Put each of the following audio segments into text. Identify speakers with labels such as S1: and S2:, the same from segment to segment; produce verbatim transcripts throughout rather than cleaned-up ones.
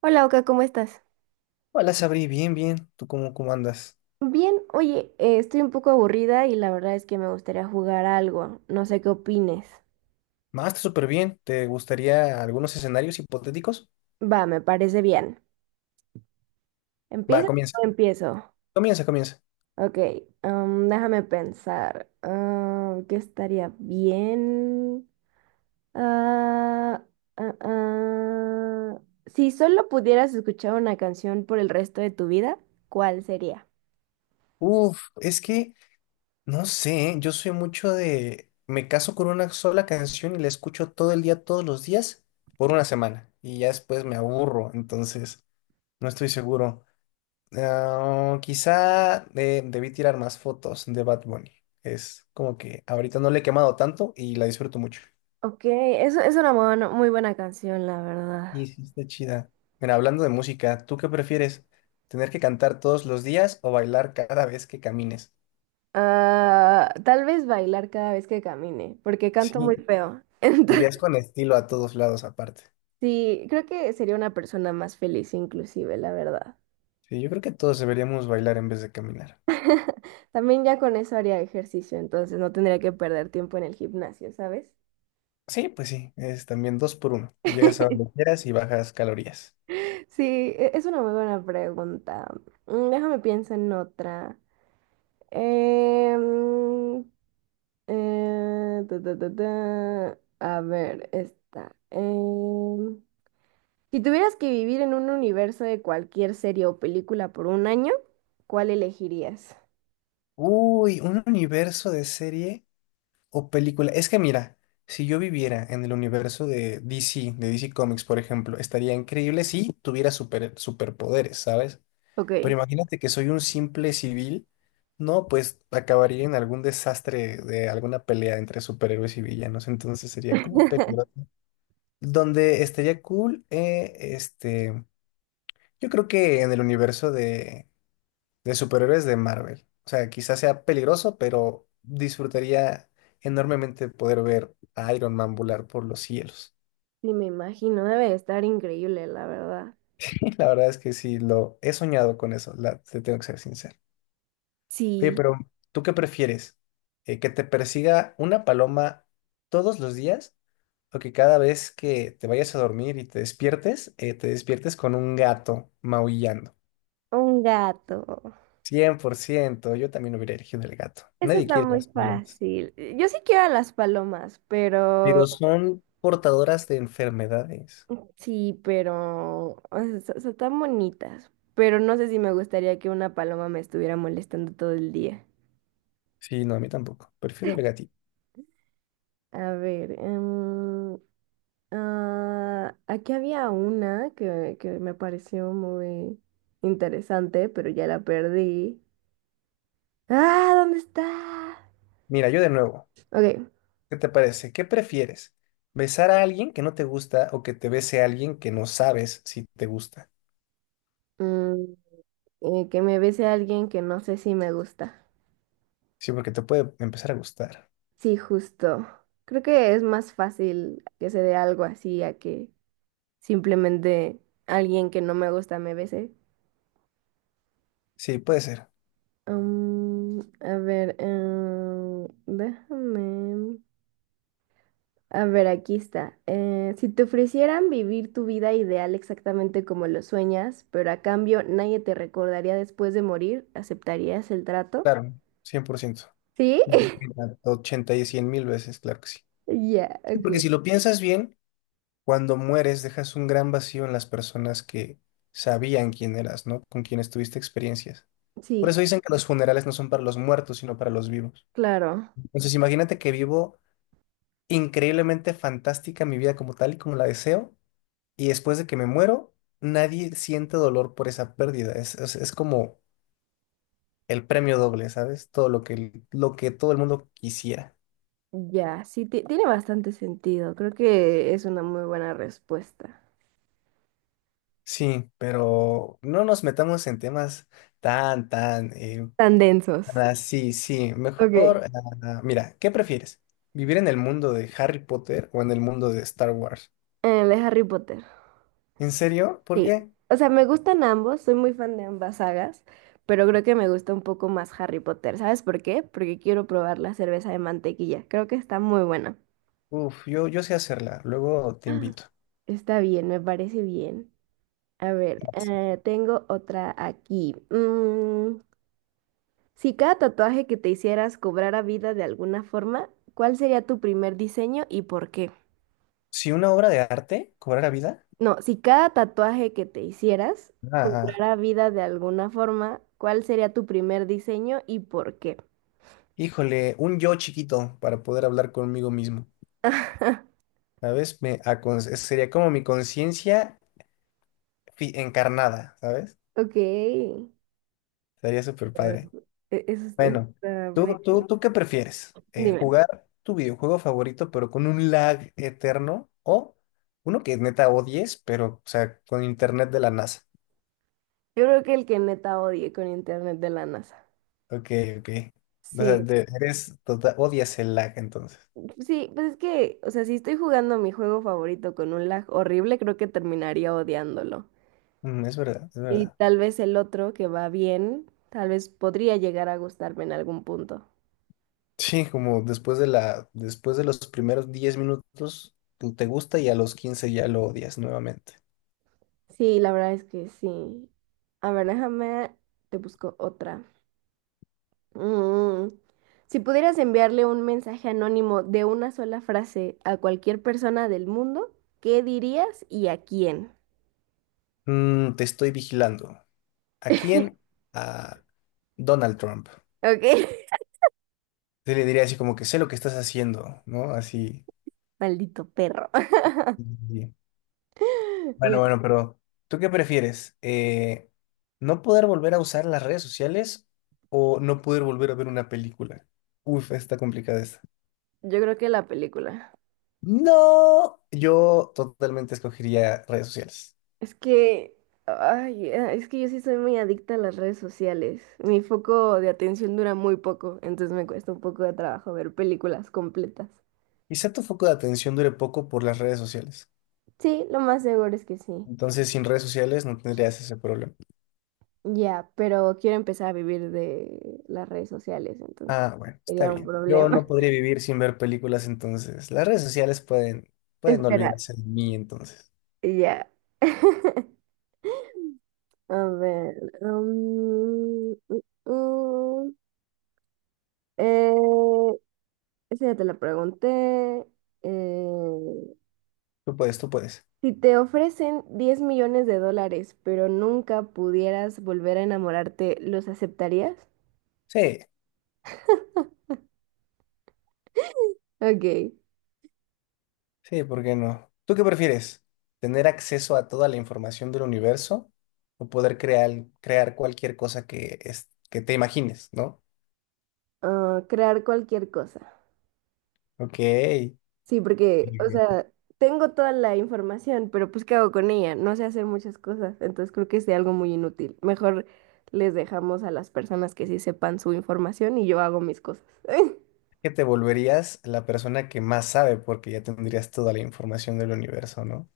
S1: Hola Oka, ¿cómo estás?
S2: Hola, Sabri, bien, bien. ¿Tú cómo, cómo andas?
S1: Bien, oye, eh, estoy un poco aburrida y la verdad es que me gustaría jugar algo. No sé qué opines.
S2: Más, está súper bien. ¿Te gustaría algunos escenarios hipotéticos?
S1: Va, me parece bien.
S2: Va,
S1: Empieza.
S2: comienza.
S1: ¿O empiezo?
S2: Comienza, comienza.
S1: Ok, am, déjame pensar. ¿Ah, qué estaría bien? Ah, ah, ah. Si solo pudieras escuchar una canción por el resto de tu vida, ¿cuál sería?
S2: Uf, es que no sé, yo soy mucho de... Me caso con una sola canción y la escucho todo el día, todos los días, por una semana. Y ya después me aburro, entonces no estoy seguro. Ah, quizá eh, debí tirar más fotos de Bad Bunny. Es como que ahorita no le he quemado tanto y la disfruto mucho.
S1: Ok, eso es una buena- muy buena canción, la verdad.
S2: Sí, sí, está chida. Mira, hablando de música, ¿tú qué prefieres? ¿Tener que cantar todos los días o bailar cada vez que camines?
S1: Ah, tal vez bailar cada vez que camine, porque canto muy
S2: Sí,
S1: feo.
S2: irías
S1: Entonces,
S2: con estilo a todos lados aparte.
S1: sí, creo que sería una persona más feliz inclusive, la verdad.
S2: Sí, yo creo que todos deberíamos bailar en vez de caminar.
S1: También ya con eso haría ejercicio, entonces no tendría que perder tiempo en el gimnasio, ¿sabes?
S2: Sí, pues sí, es también dos por uno. Llegas a donde quieras y bajas calorías.
S1: Sí, e- es una muy buena pregunta. Mm, déjame pienso en otra. Em, eh, ta, ta, ta, ta. A ver, esta. Em, Si tuvieras que vivir en un universo de cualquier serie o película por un año, ¿cuál elegirías?
S2: Uy, un universo de serie o película. Es que mira, si yo viviera en el universo de D C, de D C Comics, por ejemplo, estaría increíble si tuviera super, superpoderes, ¿sabes? Pero
S1: Ok.
S2: imagínate que soy un simple civil, no, pues acabaría en algún desastre de alguna pelea entre superhéroes y villanos, entonces sería como peligroso. Donde estaría cool, eh, este, yo creo que en el universo de, de superhéroes de Marvel. O sea, quizás sea peligroso, pero disfrutaría enormemente poder ver a Iron Man volar por los cielos.
S1: Sí, me imagino, debe de estar increíble, la verdad.
S2: La verdad es que sí, lo he soñado con eso, la, te tengo que ser sincero. Oye,
S1: Sí.
S2: pero ¿tú qué prefieres? Eh, ¿que te persiga una paloma todos los días o que cada vez que te vayas a dormir y te despiertes, eh, te despiertes con un gato maullando?
S1: Un gato.
S2: Cien por ciento, yo también hubiera elegido el gato.
S1: Eso
S2: Nadie
S1: está
S2: quiere
S1: muy
S2: las palomas,
S1: fácil. Yo sí quiero a las palomas, pero
S2: pero son portadoras de enfermedades.
S1: sí, pero o sea, so- son tan bonitas. Pero no sé si me gustaría que una paloma me estuviera molestando todo el día.
S2: Sí, no, a mí tampoco. Prefiero el gatito.
S1: A ver, em, ah, aquí había una que, que me pareció muy interesante, pero ya la perdí. ¡Ah! ¿Dónde está?
S2: Mira, yo de nuevo,
S1: Ok.
S2: ¿qué te parece? ¿Qué prefieres? ¿Besar a alguien que no te gusta o que te bese a alguien que no sabes si te gusta?
S1: mm, eh, que me bese a alguien que no sé si me gusta.
S2: Sí, porque te puede empezar a gustar.
S1: Sí, justo. Creo que es más fácil que se dé algo así a que simplemente alguien que no me gusta me bese.
S2: Sí, puede ser,
S1: Mm, a ver, eh, déjame. A ver, aquí está. Eh, si te ofrecieran vivir tu vida ideal exactamente como lo sueñas, pero a cambio nadie te recordaría después de morir, ¿aceptarías el trato?
S2: claro, cien por ciento.
S1: ¿Sí?
S2: Y- Ochenta y cien mil veces, claro que sí.
S1: Ya,
S2: Sí,
S1: ok.
S2: porque si lo piensas bien, cuando mueres dejas un gran vacío en las personas que sabían quién eras, ¿no? Con quienes tuviste experiencias. Por
S1: Sí,
S2: eso dicen que los funerales no son para los muertos, sino para los vivos.
S1: claro.
S2: Entonces, imagínate que vivo increíblemente fantástica mi vida como tal y como la deseo, y después de que me muero, nadie siente dolor por esa pérdida. Es, es, es como el premio doble, ¿sabes? Todo lo que, lo que todo el mundo quisiera.
S1: Ya, sí, ti- tiene bastante sentido. Creo que es una muy buena respuesta.
S2: Sí, pero no nos metamos en temas tan, tan, eh,
S1: Tan densos.
S2: ah, sí, sí,
S1: Ok. Eh,
S2: mejor, ah, mira, ¿qué prefieres? ¿Vivir en el mundo de Harry Potter o en el mundo de Star Wars?
S1: de Harry Potter.
S2: ¿En serio? ¿Por
S1: Sí,
S2: qué?
S1: o sea, me gustan ambos, soy muy fan de ambas sagas, pero creo que me gusta un poco más Harry Potter. ¿Sabes por qué? Porque quiero probar la cerveza de mantequilla. Creo que está muy buena.
S2: Uf, yo, yo sé hacerla, luego te invito.
S1: Está bien, me parece bien. A ver,
S2: Vas.
S1: eh, tengo otra aquí. Mm, si cada tatuaje que te hicieras cobrara vida de alguna forma, ¿cuál sería tu primer diseño y por qué?
S2: Si una obra de arte cobrara vida,
S1: No, si cada tatuaje que te hicieras
S2: ah,
S1: cobrara vida de alguna forma, ¿cuál sería tu primer diseño y por qué?
S2: híjole, un yo chiquito para poder hablar conmigo mismo, ¿sabes? Me acon- sería como mi conciencia fi- encarnada, ¿sabes?
S1: Ok. E-
S2: Sería súper padre.
S1: Eh, eso es-
S2: Bueno,
S1: está
S2: ¿tú, tú,
S1: medio.
S2: tú qué prefieres? Eh,
S1: Dime,
S2: ¿jugar tu videojuego favorito pero con un lag eterno o uno que neta odies pero, o sea, con internet de la NASA?
S1: yo creo que el que neta odie con internet de la NASA.
S2: Ok, ok. O sea,
S1: Sí,
S2: de- eres, total odias el lag entonces.
S1: sí, pues es que, o sea, si estoy jugando mi juego favorito con un lag horrible, creo que terminaría odiándolo.
S2: Mm, es verdad, es
S1: Y
S2: verdad.
S1: tal vez el otro que va bien, tal vez podría llegar a gustarme en algún punto.
S2: Sí, como después de la, después de los primeros diez minutos tú te gusta y a los quince ya lo odias nuevamente.
S1: Sí, la verdad es que sí. A ver, déjame, te busco otra. Mm. Si pudieras enviarle un mensaje anónimo de una sola frase a cualquier persona del mundo, ¿qué dirías y a quién?
S2: Mm, te estoy vigilando. ¿A quién? A Donald Trump.
S1: ¿Ok?
S2: Sí, le diría así como que sé lo que estás haciendo, ¿no? Así.
S1: Maldito perro.
S2: Sí.
S1: Ya,
S2: Bueno, bueno, pero ¿tú qué prefieres? Eh, ¿no poder volver a usar las redes sociales o no poder volver a ver una película? Uf, está complicada esta.
S1: yo creo que la película.
S2: No, yo totalmente escogería redes sociales.
S1: Es que, ay, eh, es que yo sí soy muy adicta a las redes sociales. Mi foco de atención dura muy poco, entonces me cuesta un poco de trabajo ver películas completas.
S2: Quizá tu foco de atención dure poco por las redes sociales.
S1: Sí, lo más seguro es que sí.
S2: Entonces, sin redes sociales no tendrías ese problema.
S1: Ya, pero quiero empezar a vivir de las redes sociales, entonces
S2: Ah, bueno, está
S1: sería un
S2: bien. Yo
S1: problema.
S2: no podría vivir sin ver películas, entonces las redes sociales pueden, pueden no
S1: Espera,
S2: olvidarse de mí, entonces.
S1: ya. A ver. um, mm, mm, eh, esa ya te la pregunté. Eh,
S2: Tú puedes, tú puedes.
S1: si te ofrecen diez millones de dólares, pero nunca pudieras volver a enamorarte, ¿los aceptarías?
S2: Sí,
S1: Ok.
S2: sí, ¿por qué no? ¿Tú qué prefieres? ¿Tener acceso a toda la información del universo o poder crear, crear cualquier cosa que, es, que te imagines, ¿no?
S1: Ah, crear cualquier cosa.
S2: Ok.
S1: Sí, porque, o sea, tengo toda la información, pero pues ¿qué hago con ella? No sé hacer muchas cosas, entonces creo que es de algo muy inútil. Mejor les dejamos a las personas que sí sepan su información y yo hago mis cosas.
S2: Que te volverías la persona que más sabe porque ya tendrías toda la información del universo, ¿no?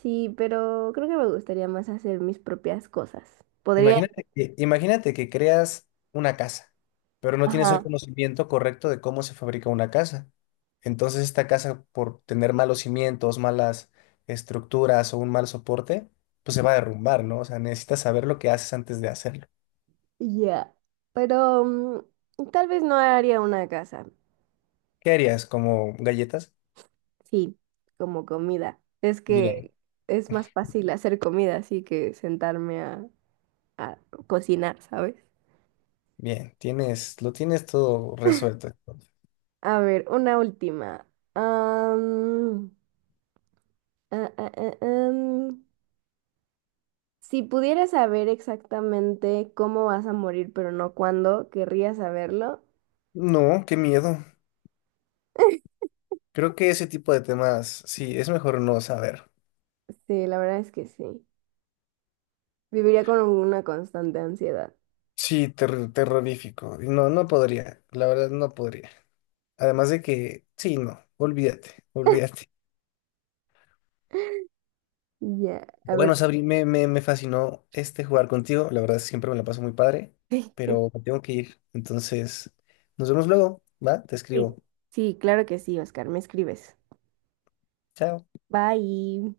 S1: Sí, pero creo que me gustaría más hacer mis propias cosas. Podría...
S2: Imagínate que, imagínate que creas una casa, pero no tienes el
S1: Ajá.
S2: conocimiento correcto de cómo se fabrica una casa. Entonces esta casa, por tener malos cimientos, malas estructuras o un mal soporte, pues se va a derrumbar, ¿no? O sea, necesitas saber lo que haces antes de hacerlo.
S1: Ya. Pero mm, tal vez no haría una casa.
S2: ¿Qué harías? ¿Como galletas?
S1: Sí, como comida. Es
S2: Bien,
S1: que es más fácil hacer comida así que sentarme a, a cocinar, ¿sabes?
S2: bien, tienes, lo tienes todo resuelto.
S1: A ver, una última. Am, ah, ah, ah, am. Si pudieras saber exactamente cómo vas a morir, pero no cuándo, ¿querrías saberlo?
S2: No, qué miedo. Creo que ese tipo de temas, sí, es mejor no saber.
S1: Sí, la verdad es que sí. Viviría con una constante ansiedad.
S2: Sí, ter- terrorífico. No, no podría. La verdad, no podría. Además de que, sí, no, olvídate, olvídate.
S1: Ya, a ver.
S2: Bueno, Sabri, me, me, me fascinó este jugar contigo. La verdad, siempre me la paso muy padre, pero me tengo que ir. Entonces, nos vemos luego, ¿va? Te
S1: Sí,
S2: escribo.
S1: sí, claro que sí, Oscar, me escribes.
S2: Chao.
S1: Bye.